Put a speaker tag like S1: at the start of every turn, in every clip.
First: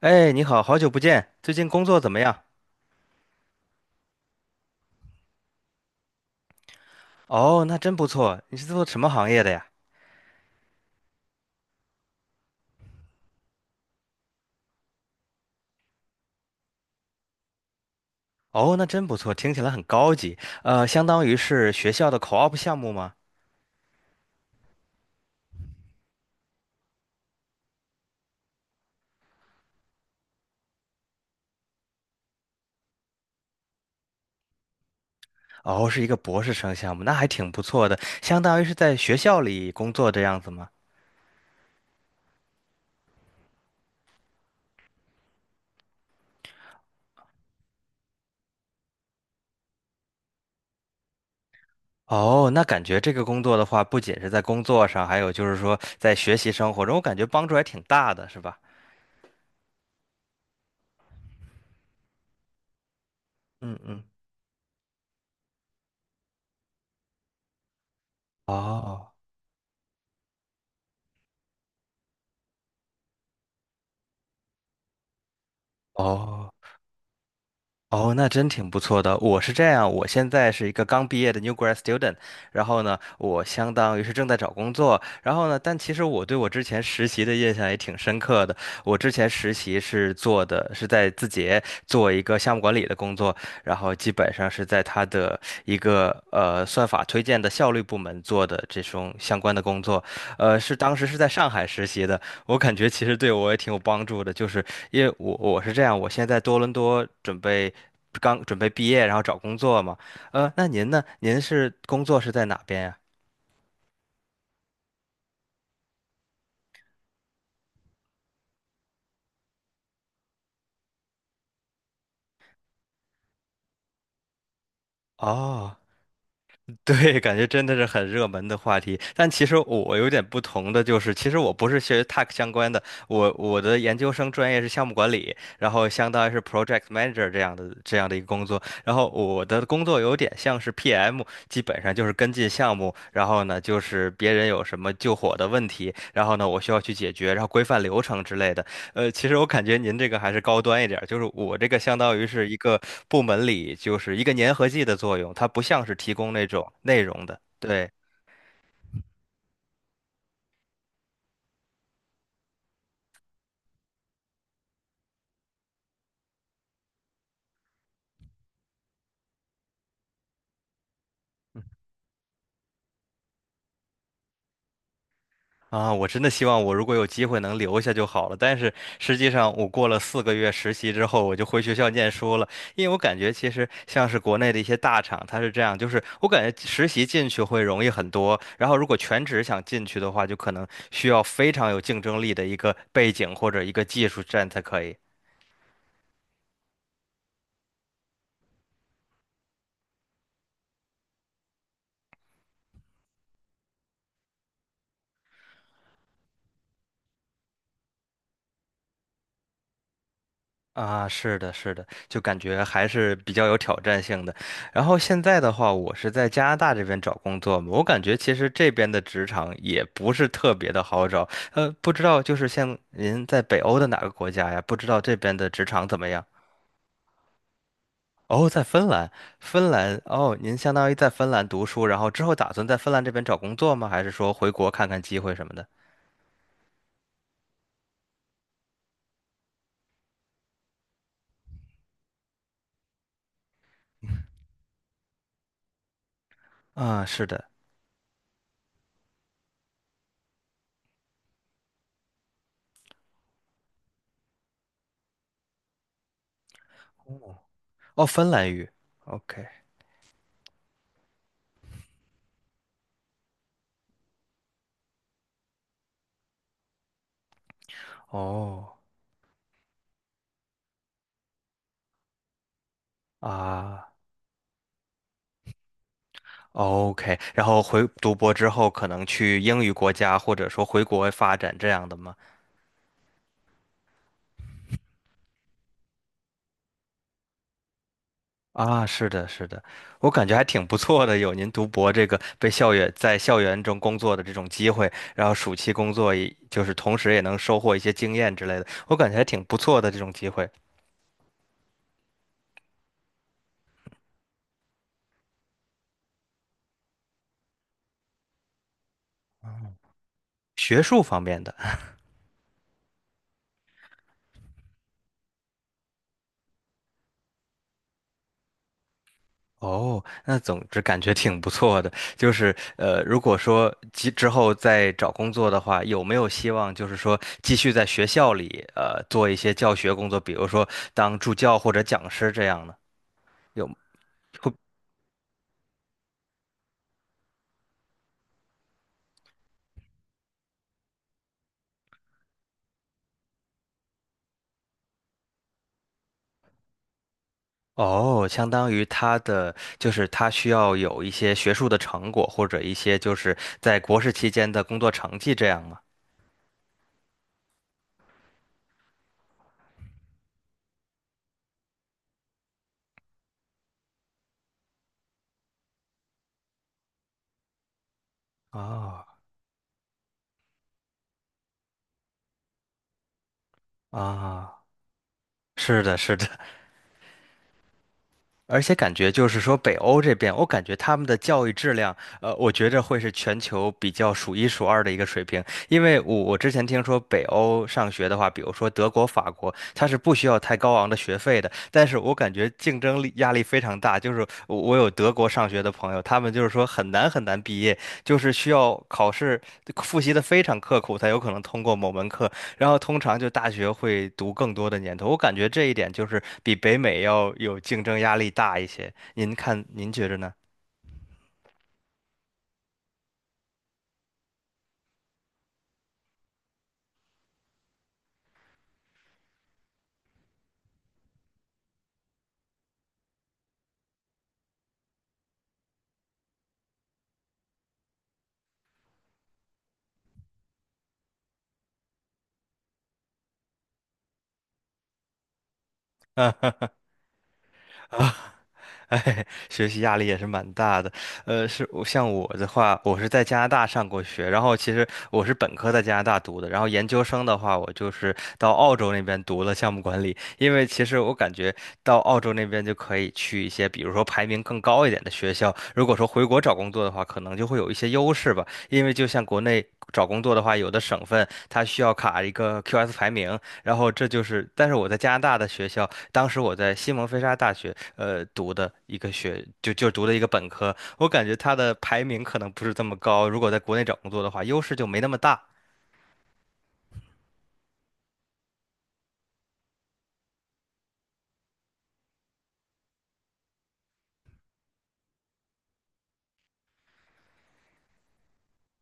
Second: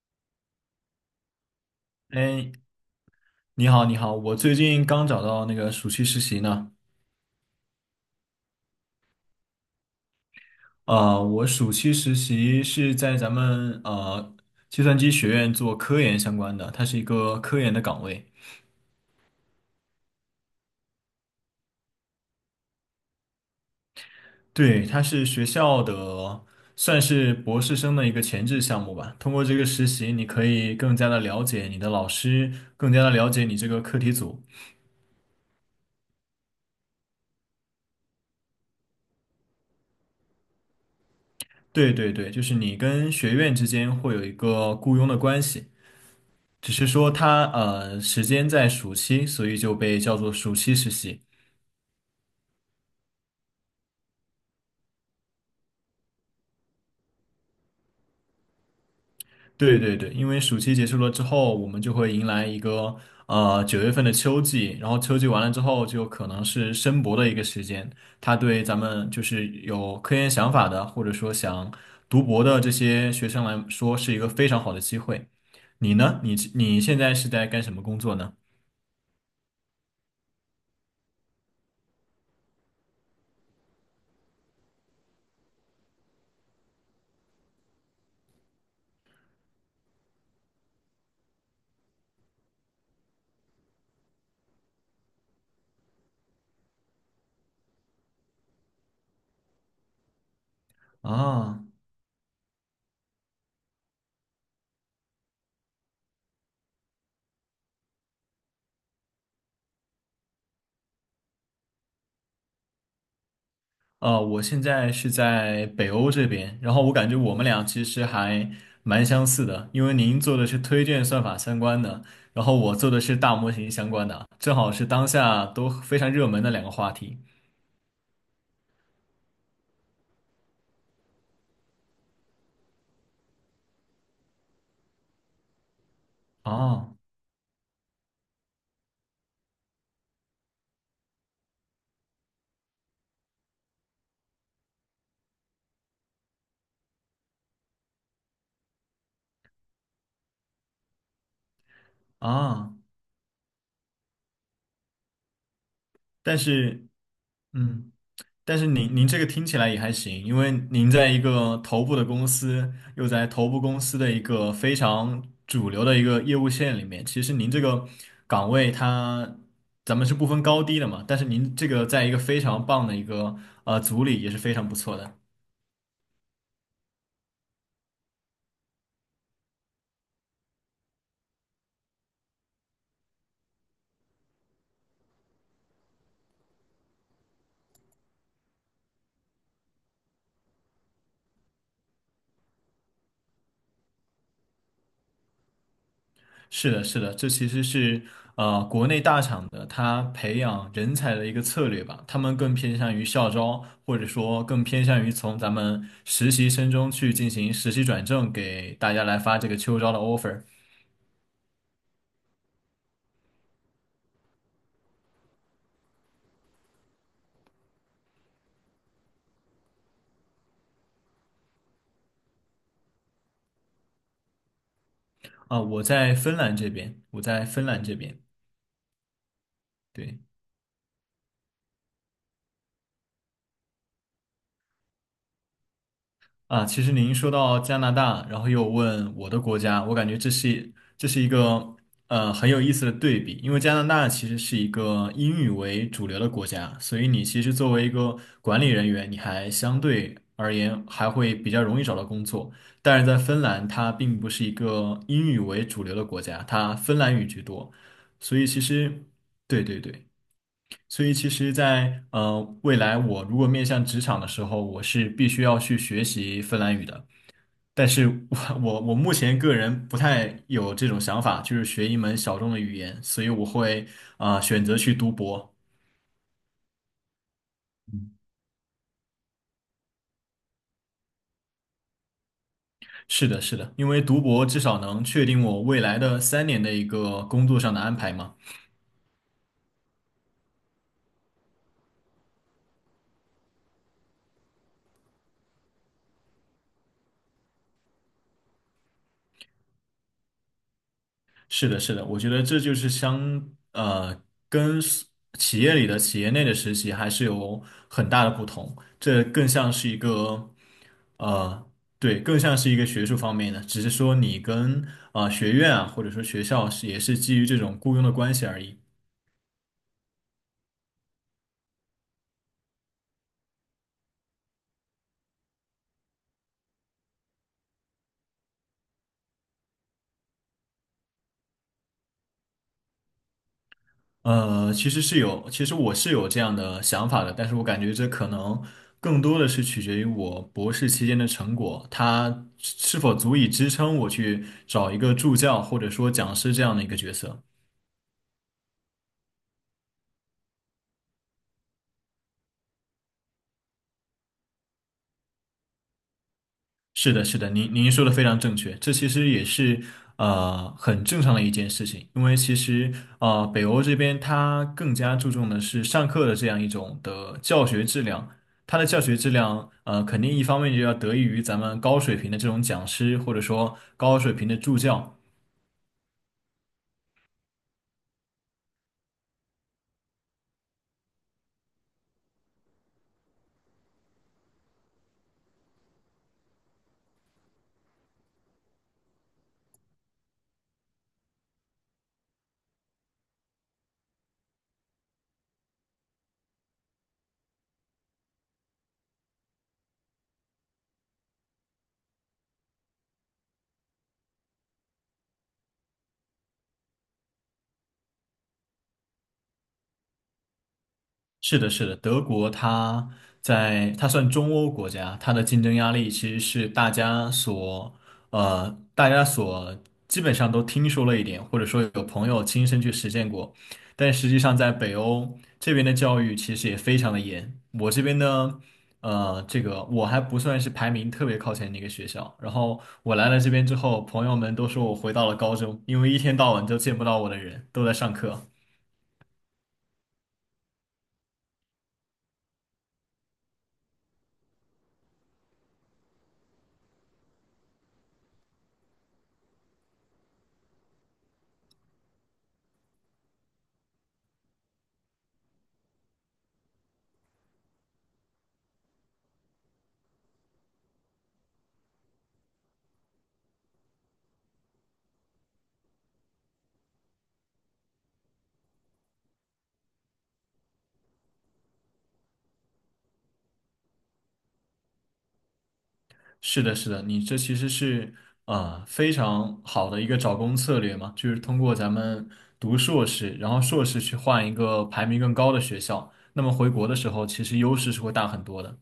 S1: 哎，你好，好久不见，最近工作怎么样？
S2: 哎，你好，你好，我最近刚找到那个暑期实习呢。
S1: 哦，那真不错。你是做什么行业的呀？
S2: 我暑期实习是在咱们计算机学院做科研相关的，它是一个科研的岗位。
S1: 哦，那真不错，听起来很高级。相当于是学校的 co-op 项目吗？
S2: 对，它是学校的算是博士生的一个前置项目吧。通过这个实习，你可以更加的了解你的老师，更加的了解你这个课题组。
S1: 哦，是一个博士生项目，那还挺不错的，相当于是在学校里工作这样子吗？
S2: 对对对，就是你跟学院之间会有一个雇佣的关系。只是说他时间在暑期，所以就被叫做暑期实习。
S1: 哦，那感觉这个工作的话，不仅是在工作上，还有就是说在学习生活中，我感觉帮助还挺大的，是吧？
S2: 对对对，因为暑期结束了之后，我们就会迎来一个
S1: 嗯
S2: 九月
S1: 嗯。
S2: 份的秋季，然后秋季完了之后，就可能是申博的一个时间。它对咱们
S1: 哦
S2: 就是有科研想法的，或者说想读博的这些学生来说，是一个非常好的机会。你呢？你
S1: 哦，
S2: 你现在是在干什么工
S1: 哦，
S2: 作
S1: 那
S2: 呢？
S1: 真挺不错的。我是这样，我现在是一个刚毕业的 new grad student，然后呢，我相当于是正在找工作，然后呢，但其实我对我之前实习的印象也挺深刻的。我之前实习是做的是在字节做一个项目管理的工作，然后基本上是在他的一个算法推荐的效率部门做的这种相关的工作，是当时是在上
S2: 啊。
S1: 海实习的。我感觉其实对我也挺有帮助的，就是因为我是这样，我现在在多伦多准备刚准备毕业，然后找工作嘛。那您呢？您是工作是在哪边呀？
S2: 我现在是在北欧这边，然后我感觉我们俩其实还蛮相似的，因为您做的是推荐算法相关的，然后我做的是大模型相关的，正好是当下都
S1: 哦。
S2: 非常热门的两个 话
S1: 对，
S2: 题。
S1: 感觉真的是很热门的话题。但其实我有点不同的就是，其实我不是学 Tech 相关的，我的研究生专业是项目管理，然后相当于是 Project
S2: 啊
S1: Manager 这样的一个工作。然后我的工作有点像是 PM，基本上就是跟进项目，然后呢就是别人有什么救火的问题，然后呢我需要去解决，然后规范流程之类的。其实我感觉您这个还是高端一点儿，就是我这个相当于是一
S2: 啊，
S1: 个部门里就是一个粘合剂的作用，它不像是提供
S2: 但
S1: 那种
S2: 是，
S1: 内容的。对
S2: 嗯。但是您这个听起来也还行，因为您在一个头部的公司，又在头部公司的一个非常主流的一个业务线里面，其实您这个岗位它，咱们是不分高低的嘛，但是您这个在一个非常棒的一个组里也是非常不错的。
S1: 啊，我真的希望我如果有机会能留下就好了。但是实际上，我过了4个月实习之后，我就回学校念书了，因为我感觉其实像是国内的一些大厂，它是这样，就是我感觉实习进去会容易很多，然后如果全职想进去的话，就可能需要非常有竞争力的一个背景或者一个技术站才可以。
S2: 是的，是的，这其实是国内大厂的他培养人才的一个策略吧，他们更偏向于校招，或者说更偏向于从咱们实习生中去进行实习转正，给大家来发这个秋招的 offer。
S1: 啊，是的，是的，就感觉还是比较有挑战性的。然后现在的话，我是在加拿大这边找工作嘛，我感觉其实这边的职场也不是特别的好找。不知道就是像您在北欧的哪个国家呀？不知道这边的职
S2: 我
S1: 场怎么
S2: 在
S1: 样？
S2: 芬兰这边，我在芬兰这边，
S1: 哦，在芬兰，芬兰，
S2: 对。
S1: 哦，您相当于在芬兰读书，然后之后打算在芬兰这边找工作吗？还是说回国看看机会什么的？
S2: 啊，其实您说到加拿大，然后又问我的国家，我感觉这是这是一个很有意思的对比，因为加拿大其实是一个英语为主流的国家，所
S1: 啊，
S2: 以你
S1: 是
S2: 其
S1: 的，
S2: 实作为一个管理人员，你还相对而言还会比较容易找到工作。但是在芬兰，它并不是一个英语为主流的国家，它芬兰语居多，
S1: 哦，芬
S2: 所以
S1: 兰
S2: 其
S1: 语
S2: 实
S1: ，OK，
S2: 对对对。所以其实在，未来，我如果面向职场的时候，我是必须要去学习芬兰语的。但是我
S1: 哦，
S2: 我我目前个人不太有这种想法，就是学一门小众的语言，所以我会
S1: 啊。
S2: 选择去读博。
S1: OK，然后回读博之后，可能去英语国家，或者说回国外发展这样的吗？
S2: 是的，是的，因为读博至少能确定我未来的三年的一个工作上的安排嘛。
S1: 啊，是的，是的，我感觉还挺不错的，有您读博这个被校园在校园中工作的这种机会，然后暑期工作也就是同时也能收获一些经验之类的，我感觉还挺不错的这种机会，
S2: 是的，是的，我觉得这就是跟 企业里的企业内的实习还是有很大的不同，这更像是一个
S1: 学术方面的。
S2: 呃对，更像是一个学术方面的，只是说你跟学院啊或者说学校是也是基于这种雇佣的关系而已。
S1: 哦，那总之感觉挺不错的。就是如果说之后再找工作的话，有没有希望就是说继续在学校里做一些教学工作，比如说当助教或者讲师这样呢？有会
S2: 呃，其实是有，其实我是有这样的想法的，但是我感觉这可能更多的是取决于我博士期间的成果，它是否足以支撑我去找一个助教或者说讲师这样的一个角色。
S1: 哦，相当于他的就是他需要有一些学术的成果或者一些就是在国士期间的工作成绩这样吗？
S2: 是的，是的，您说的非常正确，这其实也是很正常的一件事情，因为其实北欧这边它更加注重的是上课的这样一种的教学质量，它的教
S1: 啊
S2: 学质量肯定一方面就要得益于咱们高水平的这种讲师或者说高水平的
S1: 啊，
S2: 助教，
S1: 是的，是的。而且感觉就是说，北欧这边，我感觉他们的教育质量，我觉着会是全球比较数一数二的一个水平。因为我之前听说北欧上学的话，比如说德国、法国，它是不需要太高昂的学费的，但是我感觉竞争力压力非常大。就是我有德国上学的朋友，他们就是说很难很难毕业，就是需要考试复习的非常刻苦才有可能通过某门课，然后通常就大学会读更多的年头，我感觉这一点就是比北美要有竞争压力大一些。您看，您觉着呢？
S2: 是的，是的，德国它在它算中欧国家，它的竞争压力其实是大家所基本上都听说了一点，或者说有朋友亲身去实践过，但实际上在北欧这边的教育其实也非常的严。我这边呢，呃，这个我还不算是排名特别靠前的一个学校，然后我来了这边之后，朋友们都说我回到了高中，因为一天到晚都见不到我的人，都在上
S1: 啊？
S2: 课。
S1: 哎，学习压力也是蛮大的。是我像我的话，我是在加拿大上过学，然后其实我是本科在加拿大读的，然后研究生的话，我就是到澳洲那边读了项目管理。因为其实我感觉到澳洲那边就可以去一些，比如说排名更高一点的学校。如果说回国找工作的话，可能就会有一些优势吧。因为就像国内找工作的话，有的省份它需要卡一个 QS 排名，然后这就是，但是我在加拿大的学校，当时我在西蒙菲沙大学，读的一个学，就就读的一个本科，我感觉它的排名可能不是这么高，如果在国内找工作的话，优势就没那么大。
S2: 是的，是的，你这其实是非常好的一个找工策略嘛，就是通过咱们读硕士，然后硕士去换一个排名更高的学校，那么回国的时候其实优势是会大很多的。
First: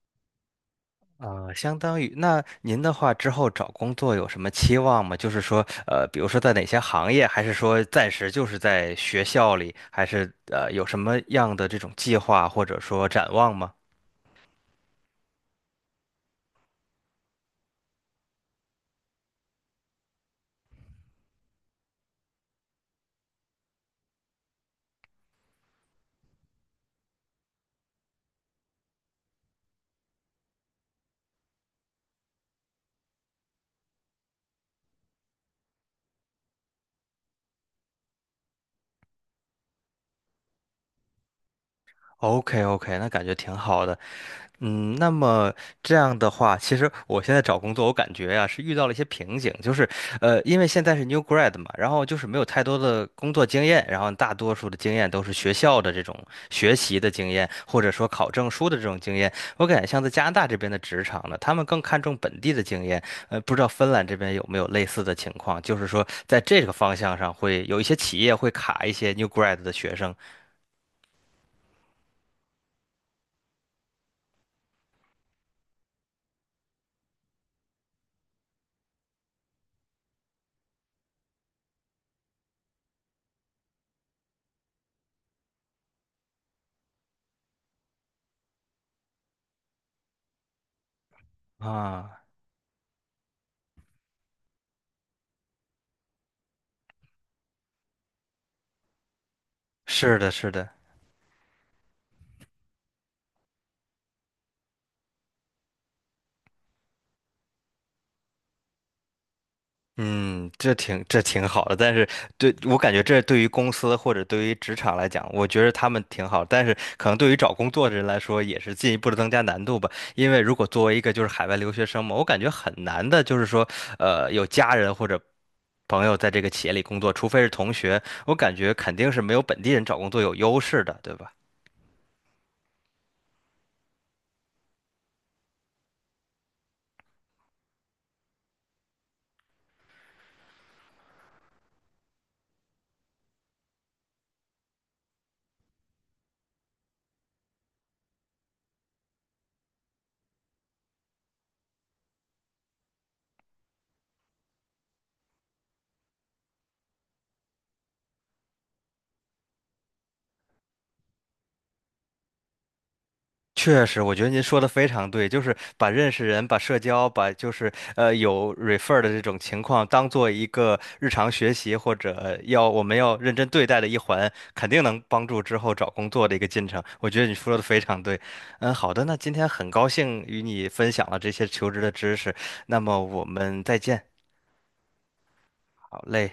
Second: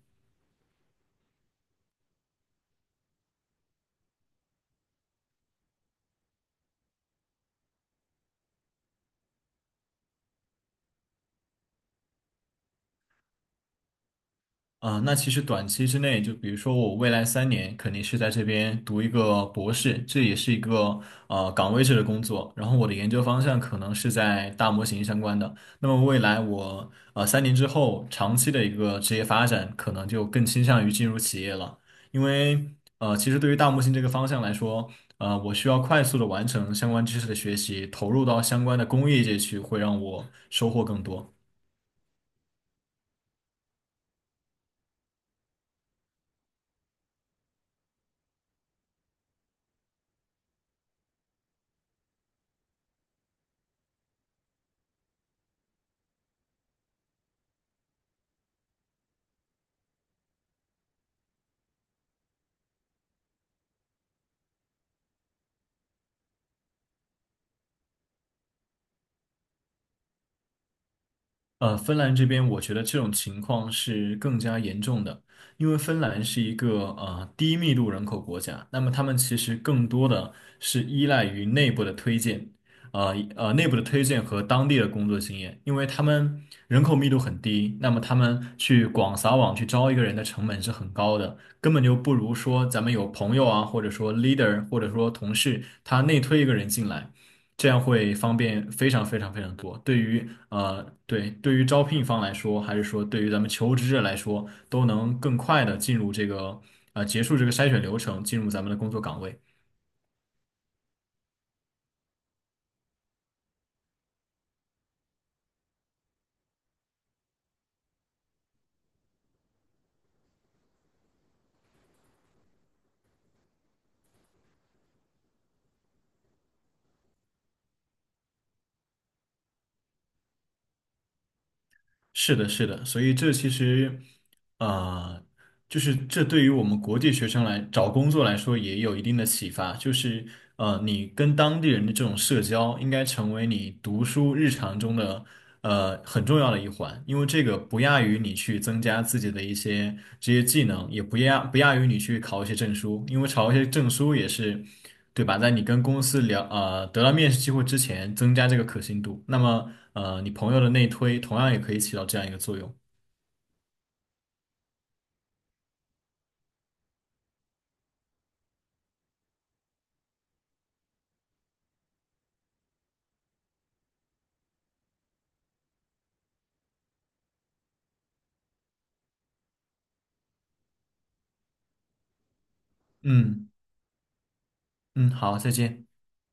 S1: 啊，相当于那您的话之后找工作有什么期望吗？就是说，比如说在哪些行业，还是说暂时就是在学校里，还是有什么样的这种计划或者说展望吗
S2: 啊，那其实短期之内，就比如说我未来三年肯定是在这边读一个博士，这也是一个岗位制的工作。然后我的研究方向可能是在大模型相关的。那么未来我三年之后长期的一个职业发展，可能就更倾向于进入企业了，因为其实对于大模型这个方向来说，我需要快速的完成相关知识的学习，投入到相关的工业界去，会让我收获更多。
S1: ？OK OK，那感觉挺好的。嗯，那么这样的话，其实我现在找工作，我感觉呀、是遇到了一些瓶颈，就是，因为现在是 new grad 嘛，然后就是没有太多的工作经验，然后大多数的经验都是学校的这种学习的经验，或者说考证书的这种经验。我感觉像在加拿大这边的职场呢，他们更看重本地的经验，不知道芬兰这边有没有类似的情况，就是说在这个方向上会有一些企业会卡一些 new grad 的学生
S2: 呃，芬兰这边，我觉得这种情况是更加严重的，因为芬兰是一个低密度人口国家，那么他们其实更多的是依赖于内部的推荐，内部的推荐和当地的工作经验，因为他们人口密度很低，那么他们去广撒网去招一个人的成本是很高的，根本就不
S1: 啊，
S2: 如说咱们有朋友啊，或者说 leader，或者说同事，他内推一个人进来。这样会方便非常非常非常多。对
S1: 是
S2: 于
S1: 的，是的。
S2: 对，对于招聘方来说，还是说对于咱们求职者来说，都能更快的进入这个结束这个筛选流程，进入咱们的工作岗位。
S1: 嗯，这挺好的，但是对我感觉这对于公司或者对于职场来讲，我觉得他们挺好，但是可能对于找工作的人来说，也是进一步的增加难度吧。因为如果作为一个就是海外留学生嘛，我感觉很难的，就是说，有家人或者朋友在这个企业里工作，除非是同学，我感觉肯定是没有本地人找工作有优势的，对吧？
S2: 是的，是的，所以这其实，呃，就是这对于我们国际学生来找工作来说也有一定的启发，就是你跟当地人的这种社交应该成为你读书日常中的很重要的一环，因为这个不亚于你去增加自己的一些职业技能，也不亚于你去考一些证书，因为考一些证书也是。对吧？在你跟公司聊，得到面试机会之前，增加这个可信度。那么，你朋友的内推同样也可以起到这样一个作用。
S1: 确实，我觉得您说的非常对，就是把认识人、把社交、把就是有 refer 的这种情况当做一个日常学习或者要我们要认真对待的一环，肯定能帮助之后找工作的一个进程。我觉得你说的非常对。嗯，好的，那今天很高兴与你分享了这些求职的知识，那么我
S2: 嗯
S1: 们再见。
S2: 嗯，好，再见。
S1: 好嘞。